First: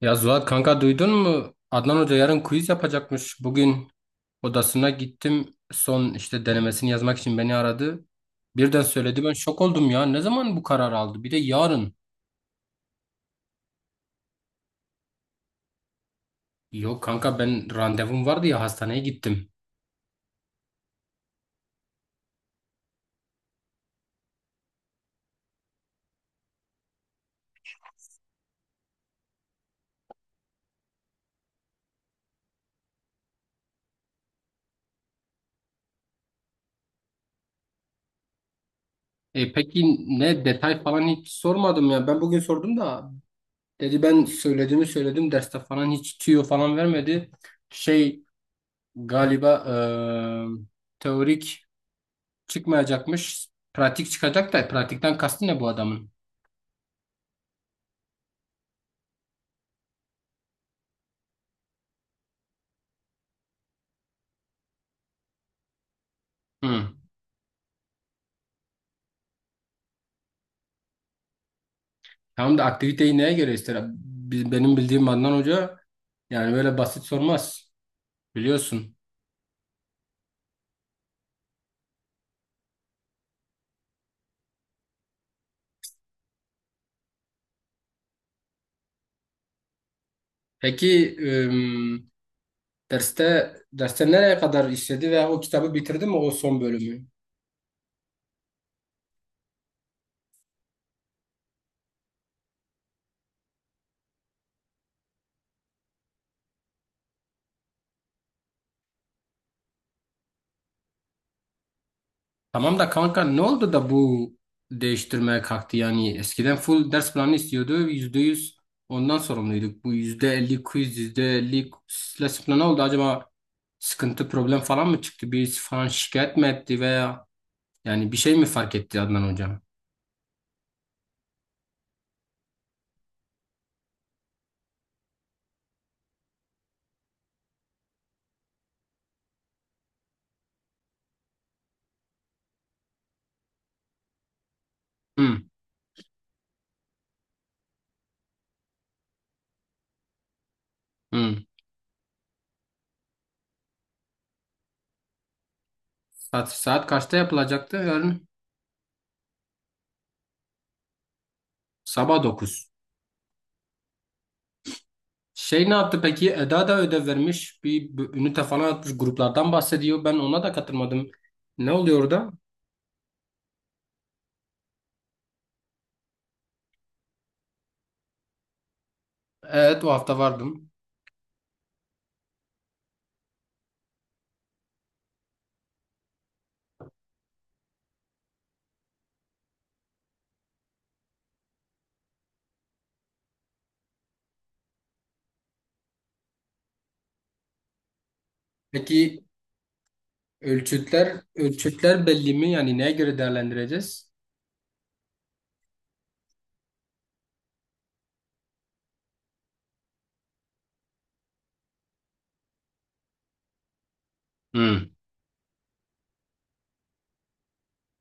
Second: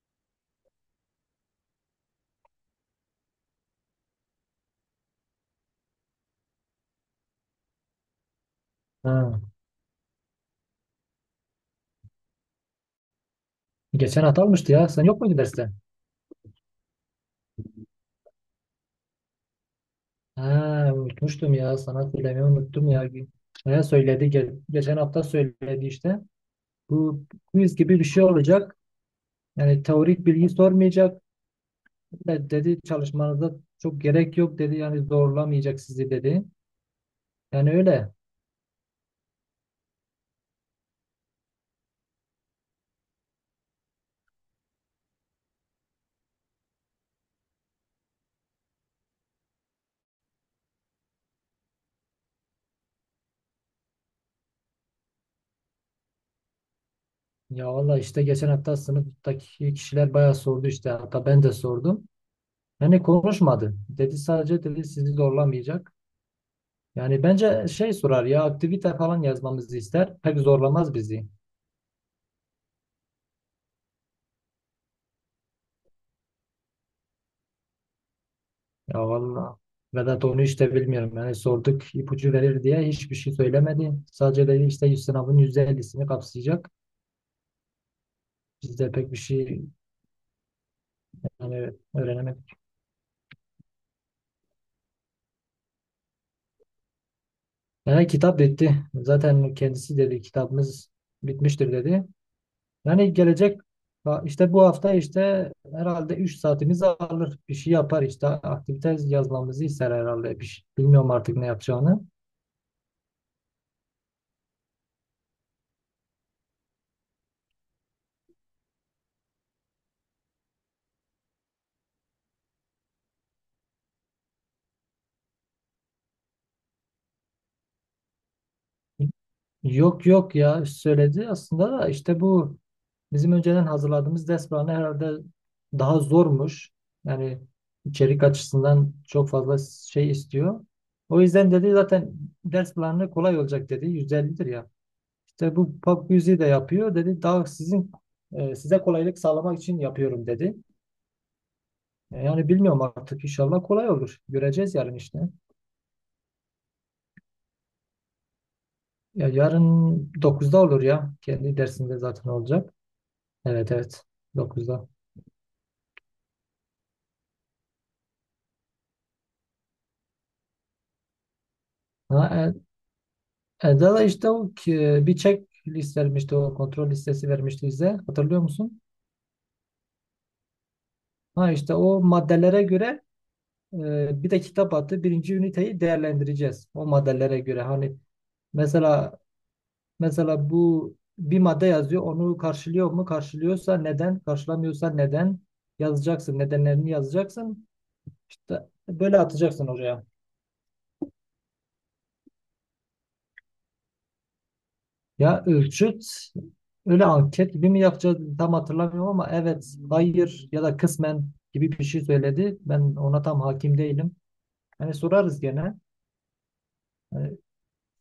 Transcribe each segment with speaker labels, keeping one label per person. Speaker 1: Ya Zuhat kanka duydun mu? Adnan Hoca yarın quiz yapacakmış. Bugün odasına gittim. Son işte denemesini yazmak için beni aradı. Birden söyledi ben
Speaker 2: Ha.
Speaker 1: şok oldum ya. Ne zaman bu karar aldı? Bir de yarın.
Speaker 2: Geçen hafta almıştı ya. Sen yok muydun derste?
Speaker 1: Yok kanka ben randevum vardı ya hastaneye gittim.
Speaker 2: Ha, unutmuştum ya. Sana söylemeyi unuttum ya. Ne söyledi? Geçen hafta söyledi işte. Bu quiz gibi bir şey olacak. Yani teorik bilgi sormayacak. Dedi çalışmanıza çok gerek yok dedi. Yani zorlamayacak sizi dedi. Yani öyle.
Speaker 1: E peki ne detay falan hiç sormadım ya. Ben bugün sordum da dedi ben söylediğimi söyledim. Derste falan hiç tüyo falan vermedi. Şey galiba teorik çıkmayacakmış. Pratik çıkacak da pratikten kastı ne bu adamın?
Speaker 2: Ya valla işte geçen hafta sınıftaki kişiler bayağı sordu işte. Hatta ben de sordum. Yani konuşmadı. Dedi sadece dedi sizi zorlamayacak.
Speaker 1: Hı.
Speaker 2: Yani bence şey sorar ya aktivite falan yazmamızı ister. Pek zorlamaz bizi.
Speaker 1: Tamam da aktiviteyi neye göre ister? Benim bildiğim Adnan Hoca yani böyle basit sormaz. Biliyorsun.
Speaker 2: Ya valla Vedat onu işte bilmiyorum. Yani sorduk ipucu verir diye hiçbir şey söylemedi. Sadece dedi işte yüz sınavın %50'sini kapsayacak. Biz de pek bir şey
Speaker 1: Peki
Speaker 2: yani
Speaker 1: ım,
Speaker 2: öğrenemedik.
Speaker 1: derste nereye kadar işledi veya o kitabı bitirdi mi o son bölümü?
Speaker 2: Yani kitap bitti. Zaten kendisi dedi kitabımız bitmiştir dedi. Yani gelecek ha, işte bu hafta işte herhalde 3 saatimizi alır. Bir şey yapar işte aktivite yazmamızı ister herhalde. Bir şey, bilmiyorum artık ne yapacağını.
Speaker 1: Tamam da kanka ne oldu da bu değiştirmeye kalktı yani eskiden full ders planı istiyordu %100 ondan sorumluyduk. Bu %50 quiz %50 ders planı oldu acaba sıkıntı problem falan mı çıktı birisi falan şikayet mi etti veya yani bir şey mi fark etti Adnan hocam?
Speaker 2: Yok yok ya söyledi aslında da işte bu bizim önceden hazırladığımız ders planı herhalde daha zormuş. Yani içerik açısından çok fazla şey istiyor. O yüzden dedi zaten ders planı kolay olacak dedi. 150'dir ya.
Speaker 1: Hı,
Speaker 2: İşte bu pop quiz'i de yapıyor dedi. Daha sizin size kolaylık sağlamak için yapıyorum dedi.
Speaker 1: hı.
Speaker 2: E, Yani bilmiyorum artık inşallah kolay olur. Göreceğiz yarın işte.
Speaker 1: Saat kaçta yapılacaktı yarın?
Speaker 2: Ya yarın dokuzda olur ya. Kendi dersinde
Speaker 1: Sabah
Speaker 2: zaten
Speaker 1: dokuz.
Speaker 2: olacak. Evet evet, dokuzda.
Speaker 1: Şey ne yaptı peki? Eda da ödev vermiş. Bir ünite falan atmış. Gruplardan bahsediyor. Ben ona da katılmadım. Ne oluyor orada?
Speaker 2: Ha, Eda'da işte bir checklist vermişti, o kontrol listesi vermişti bize, hatırlıyor musun?
Speaker 1: Evet o hafta vardım.
Speaker 2: Ha işte o maddelere göre bir de kitap attı, birinci üniteyi değerlendireceğiz o maddelere göre, hani mesela mesela bu bir madde yazıyor, onu karşılıyor mu, karşılıyorsa neden, karşılamıyorsa neden yazacaksın, nedenlerini yazacaksın, işte böyle
Speaker 1: Peki
Speaker 2: atacaksın oraya.
Speaker 1: ölçütler belli mi? Yani neye göre değerlendireceğiz?
Speaker 2: Ya ölçüt, öyle anket gibi mi yapacağız tam hatırlamıyorum, ama evet, hayır ya da kısmen gibi bir şey söyledi. Ben ona tam hakim değilim.
Speaker 1: Hı.
Speaker 2: Hani sorarız gene. Hani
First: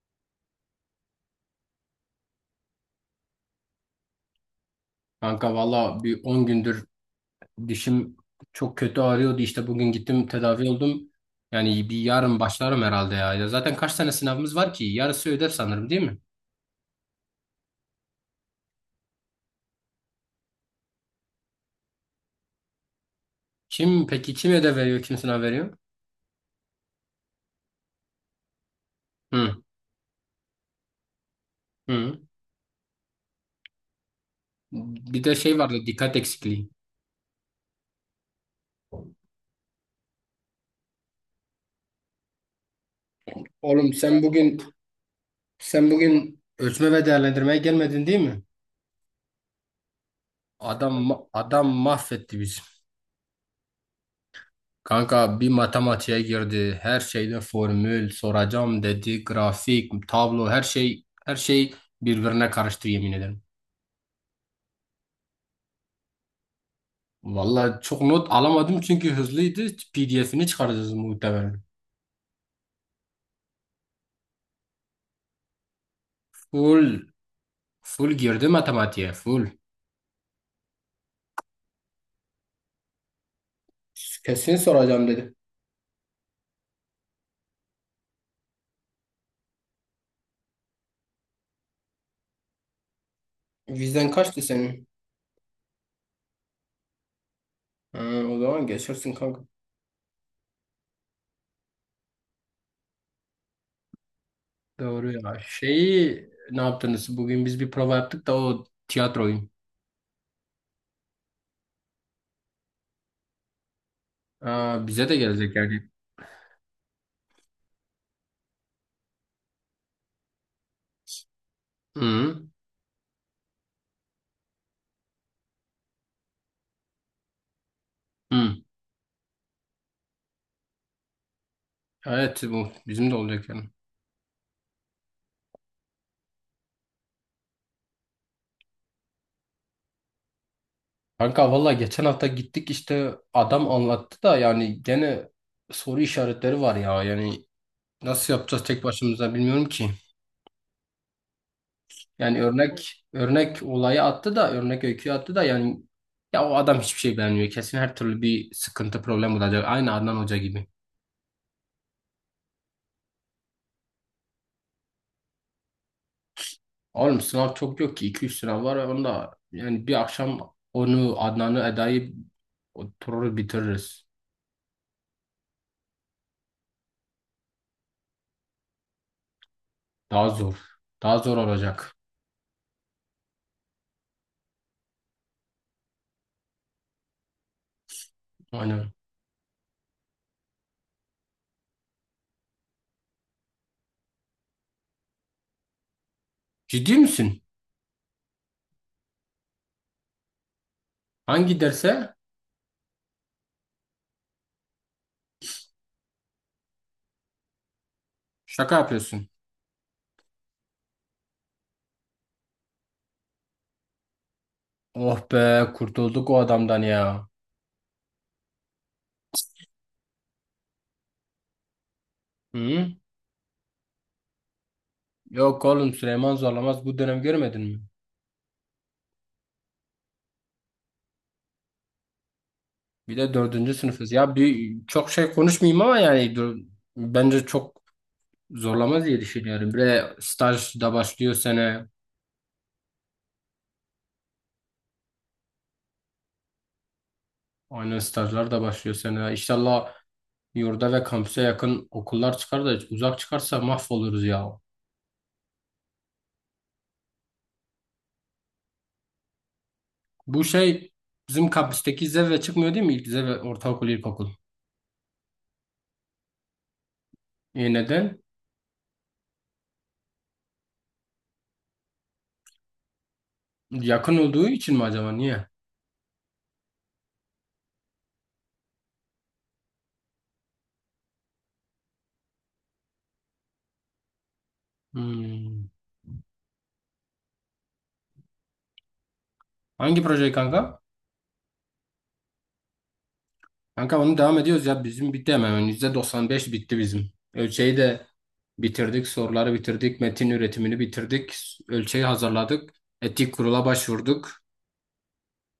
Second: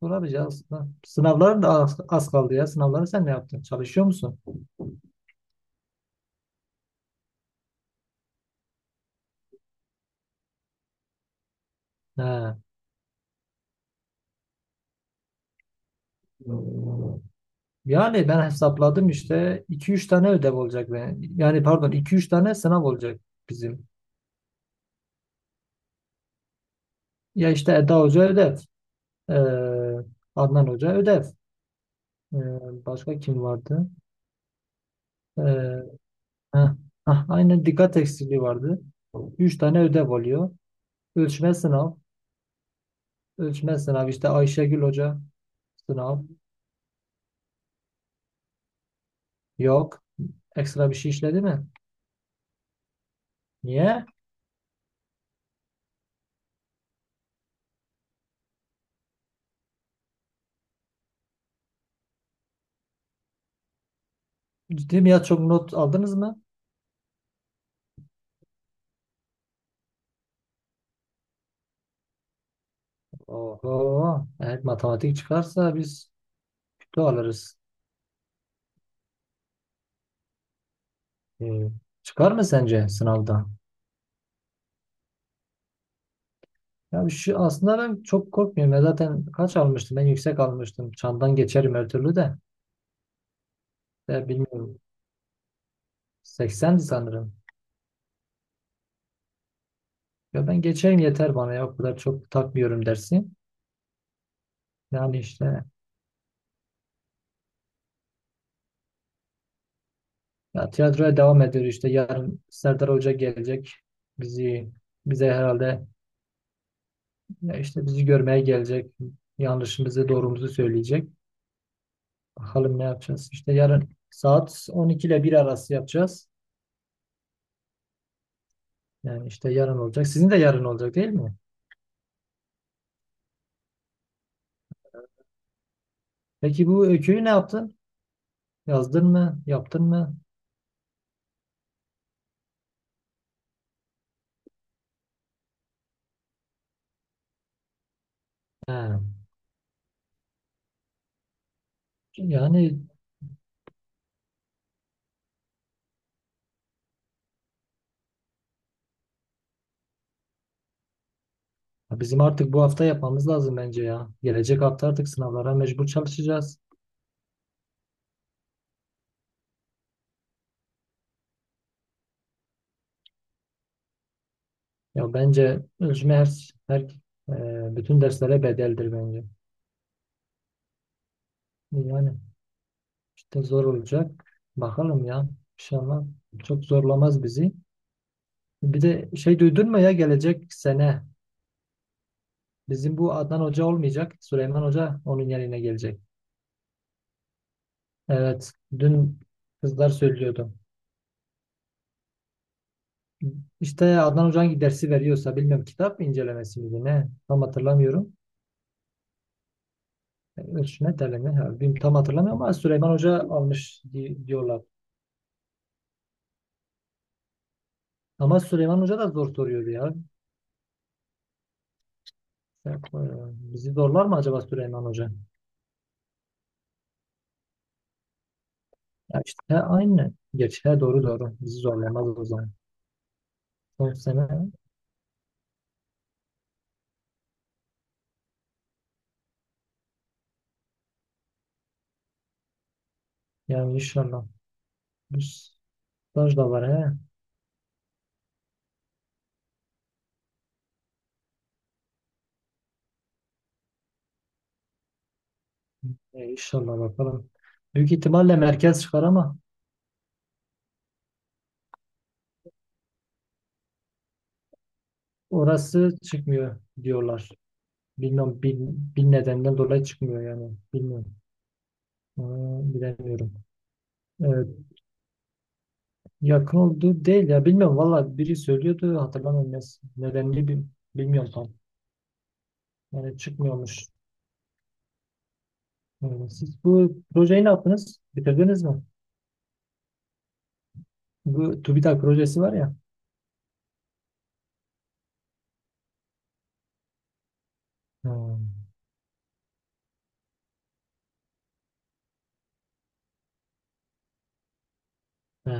Speaker 2: sorarız ya aslında. Sınavlar da az kaldı ya. Sınavları sen ne yaptın? Çalışıyor musun?
Speaker 1: Kanka valla bir 10 gündür dişim çok kötü ağrıyordu. İşte bugün gittim tedavi oldum. Yani bir yarın
Speaker 2: He.
Speaker 1: başlarım herhalde ya. Ya zaten kaç tane sınavımız var ki? Yarısı ödev sanırım değil mi?
Speaker 2: Yani ben hesapladım işte iki üç tane ödev olacak. Ben. Yani pardon iki üç tane sınav olacak bizim.
Speaker 1: Kim peki kim ödev veriyor? Kim sınav veriyor?
Speaker 2: Ya işte Eda Hoca ödev.
Speaker 1: Hı
Speaker 2: Ee, Adnan Hoca ödev.
Speaker 1: hı.
Speaker 2: Ee, başka kim vardı?
Speaker 1: Bir de
Speaker 2: Ee,
Speaker 1: şey vardı dikkat
Speaker 2: Heh,
Speaker 1: eksikliği.
Speaker 2: aynen, dikkat eksikliği vardı. Üç tane ödev oluyor. Ölçme sınav. Ölçme
Speaker 1: Oğlum
Speaker 2: sınav
Speaker 1: sen
Speaker 2: işte
Speaker 1: bugün
Speaker 2: Ayşegül Hoca sınav.
Speaker 1: ölçme ve değerlendirmeye gelmedin değil mi?
Speaker 2: Yok. Ekstra
Speaker 1: Adam
Speaker 2: bir şey işledi mi?
Speaker 1: mahvetti bizi.
Speaker 2: Niye?
Speaker 1: Kanka bir matematiğe girdi. Her şeyde formül soracağım dedi. Grafik, tablo her şey birbirine karıştı yemin ederim.
Speaker 2: Ciddi mi ya, çok not aldınız mı?
Speaker 1: Vallahi çok not alamadım çünkü hızlıydı. PDF'ini çıkaracağız muhtemelen.
Speaker 2: Oho. Evet matematik çıkarsa biz
Speaker 1: Full
Speaker 2: kötü alırız.
Speaker 1: full girdi matematiğe full.
Speaker 2: Ee, çıkar mı sence sınavda?
Speaker 1: Kesin soracağım dedi.
Speaker 2: Ya şu, aslında ben çok korkmuyorum. Ya zaten kaç almıştım? Ben yüksek almıştım. Çandan geçerim her türlü de.
Speaker 1: Vizen
Speaker 2: E,
Speaker 1: kaçtı
Speaker 2: bilmiyorum.
Speaker 1: senin?
Speaker 2: 80'di sanırım.
Speaker 1: Ha, o zaman geçersin kanka.
Speaker 2: Ya ben geçeyim yeter bana, ya o kadar çok takmıyorum dersi.
Speaker 1: Doğru
Speaker 2: Yani
Speaker 1: ya.
Speaker 2: işte
Speaker 1: Şeyi ne yaptınız? Bugün biz bir prova yaptık da o tiyatroyu.
Speaker 2: ya tiyatroya devam ediyor, işte yarın Serdar Hoca gelecek. Bizi
Speaker 1: Aa, bize de
Speaker 2: bize
Speaker 1: gelecek
Speaker 2: herhalde,
Speaker 1: yani.
Speaker 2: ya işte bizi görmeye gelecek. Yanlışımızı doğrumuzu söyleyecek.
Speaker 1: Hı
Speaker 2: Bakalım ne yapacağız. İşte yarın saat 12 ile 1 arası yapacağız.
Speaker 1: hı.
Speaker 2: Yani işte yarın olacak. Sizin de yarın olacak değil mi?
Speaker 1: Evet bu bizim de olacak yani.
Speaker 2: Peki bu öyküyü ne yaptın? Yazdın mı? Yaptın mı?
Speaker 1: Kanka valla geçen hafta gittik işte adam anlattı da yani gene soru işaretleri var ya yani nasıl yapacağız
Speaker 2: He.
Speaker 1: tek başımıza bilmiyorum ki. Yani
Speaker 2: Yani
Speaker 1: örnek olayı attı da örnek öyküyü attı da yani ya o adam hiçbir şey beğenmiyor. Kesin her türlü bir sıkıntı problem olacak. Aynı Adnan Hoca gibi.
Speaker 2: ya bizim artık bu hafta yapmamız lazım bence ya. Gelecek hafta artık sınavlara mecbur çalışacağız.
Speaker 1: Oğlum sınav çok yok ki iki üç sınav var onda yani bir akşam onu Adnan'ı Eda'yı oturur bitiririz.
Speaker 2: Ya bence ölçme her, bütün derslere bedeldir bence.
Speaker 1: Daha zor. Daha zor olacak.
Speaker 2: Yani işte zor olacak. Bakalım ya. İnşallah çok zorlamaz bizi. Bir
Speaker 1: Aynen.
Speaker 2: de şey duydun mu ya, gelecek sene bizim bu Adnan Hoca olmayacak. Süleyman Hoca onun yerine gelecek.
Speaker 1: Ciddi misin?
Speaker 2: Evet. Dün kızlar söylüyordu.
Speaker 1: Hangi derse?
Speaker 2: İşte Adnan Hoca hangi dersi veriyorsa bilmiyorum, kitap incelemesi miydi ne, tam hatırlamıyorum.
Speaker 1: Şaka yapıyorsun.
Speaker 2: Üç ne telemi? Ha, bilmiyorum, tam hatırlamıyorum ama Süleyman Hoca almış diyorlar.
Speaker 1: Oh be kurtulduk o adamdan ya.
Speaker 2: Ama Süleyman Hoca da zor soruyor ya. Ya,
Speaker 1: Hı?
Speaker 2: bizi zorlar mı acaba Süleyman Hoca?
Speaker 1: Yok oğlum Süleyman zorlamaz bu dönem görmedin mi?
Speaker 2: Ya işte he, aynı. Geç. He, doğru, doğru. Bizi zorlamaz o zaman.
Speaker 1: Bir de dördüncü
Speaker 2: Son
Speaker 1: sınıfız. Ya
Speaker 2: sene
Speaker 1: bir, çok şey konuşmayayım ama yani dur, bence çok zorlamaz diye düşünüyorum. Bir de staj da başlıyor sene.
Speaker 2: yani inşallah. Bu staj da var he.
Speaker 1: Aynen stajlar da başlıyor sene. İnşallah yurda ve kampüse yakın okullar çıkar da uzak çıkarsa mahvoluruz ya.
Speaker 2: E, inşallah bakalım. Büyük ihtimalle merkez çıkar ama
Speaker 1: Bu şey bizim kampüsteki zirve çıkmıyor değil mi? İlk zirve ortaokul, ilkokul.
Speaker 2: orası çıkmıyor diyorlar.
Speaker 1: E neden?
Speaker 2: Bilmiyorum, bin nedenden dolayı çıkmıyor yani. Bilmiyorum. Ee, bilemiyorum.
Speaker 1: Yakın
Speaker 2: Ee,
Speaker 1: olduğu için mi acaba? Niye?
Speaker 2: Yakın olduğu değil ya, bilmiyorum valla, biri söylüyordu hatırlamıyorum nedenini bilmiyorum tam. Yani çıkmıyormuş.
Speaker 1: Hmm.
Speaker 2: Yani siz bu projeyi ne yaptınız? Bitirdiniz mi?
Speaker 1: Hangi proje kanka?
Speaker 2: Bu TÜBİTAK projesi var ya.
Speaker 1: Kanka onu devam ediyoruz ya. Bizim bitti hemen. Yani %95 bitti bizim. Ölçeği de
Speaker 2: Ha.
Speaker 1: bitirdik. Soruları bitirdik. Metin üretimini bitirdik. Ölçeği hazırladık. Etik kurula başvurduk.
Speaker 2: Ha.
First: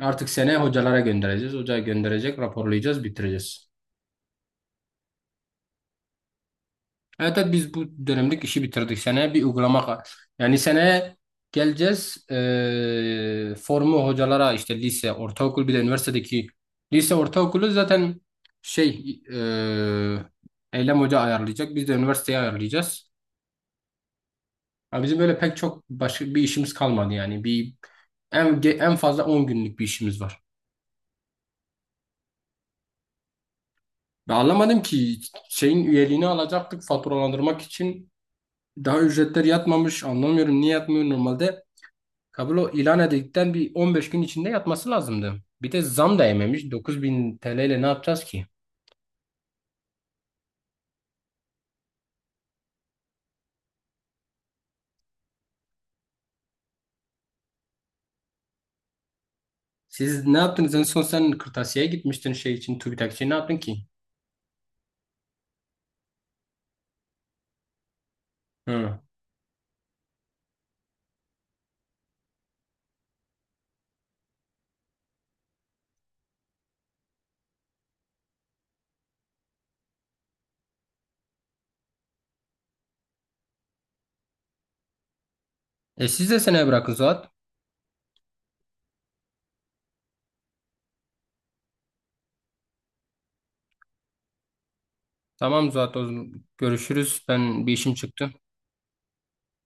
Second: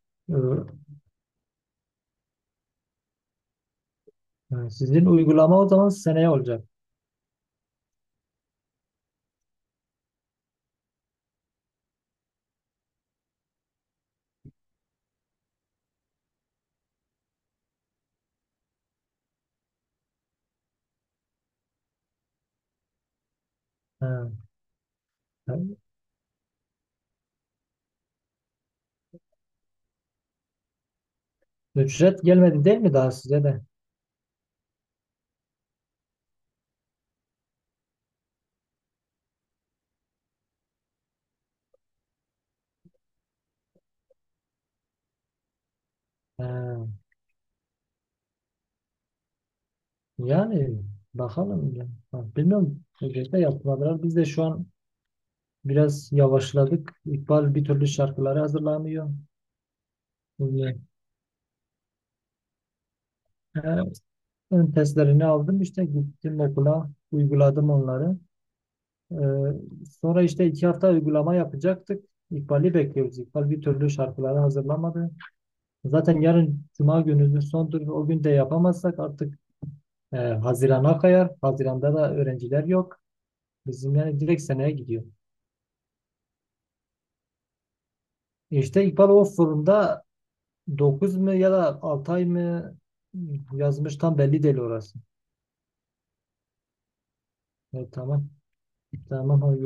Speaker 1: Artık seneye
Speaker 2: Ö-
Speaker 1: hocalara göndereceğiz. Hocaya gönderecek, raporlayacağız, bitireceğiz.
Speaker 2: ha, sizin uygulama o zaman seneye olacak.
Speaker 1: Evet, evet biz bu dönemlik işi bitirdik. Seneye bir uygulama yani seneye geleceğiz formu hocalara işte lise, ortaokul bir de üniversitedeki lise ortaokulu zaten şey eee Eylem Hoca ayarlayacak. Biz de üniversiteye ayarlayacağız.
Speaker 2: Ha.
Speaker 1: Ama bizim böyle pek
Speaker 2: Ha.
Speaker 1: çok başka bir işimiz kalmadı yani. Bir en fazla 10 günlük bir işimiz var.
Speaker 2: Ücret gelmedi değil mi daha size de?
Speaker 1: Ben anlamadım ki şeyin üyeliğini alacaktık faturalandırmak için daha ücretler yatmamış. Anlamıyorum niye yatmıyor normalde. Kablo ilan edildikten bir 15 gün içinde yatması lazımdı. Bir de zam da yememiş.
Speaker 2: Ha.
Speaker 1: 9.000 TL ile ne yapacağız ki?
Speaker 2: Yani bakalım ya. Ha, bilmiyorum. Ücretle yapmadılar. Biz de şu an biraz yavaşladık. İkbal bir türlü şarkıları hazırlamıyor.
Speaker 1: Siz ne yaptınız? En son sen kırtasiyeye gitmiştin şey için, TÜBİTAK için ne yaptın
Speaker 2: Ee,
Speaker 1: ki?
Speaker 2: Ön testlerini aldım işte, gittim okula uyguladım onları.
Speaker 1: Hı.
Speaker 2: Ee, sonra işte iki hafta uygulama yapacaktık. İkbal'i bekliyoruz. İkbal bir türlü şarkıları hazırlamadı. Zaten yarın Cuma günümüzün sondur. O gün de yapamazsak artık Haziran'a kayar. Haziran'da da öğrenciler yok. Bizim yani direkt seneye gidiyor.
Speaker 1: E siz de seneye bırakın Zuhat.
Speaker 2: İşte İkbal o forumda 9 mu ya da 6 ay mı yazmış, tam belli değil orası.
Speaker 1: Tamam Zuhat, o zaman görüşürüz. Ben bir
Speaker 2: Evet,
Speaker 1: işim
Speaker 2: tamam.
Speaker 1: çıktı.
Speaker 2: Tamam. Hadi görüşürüz.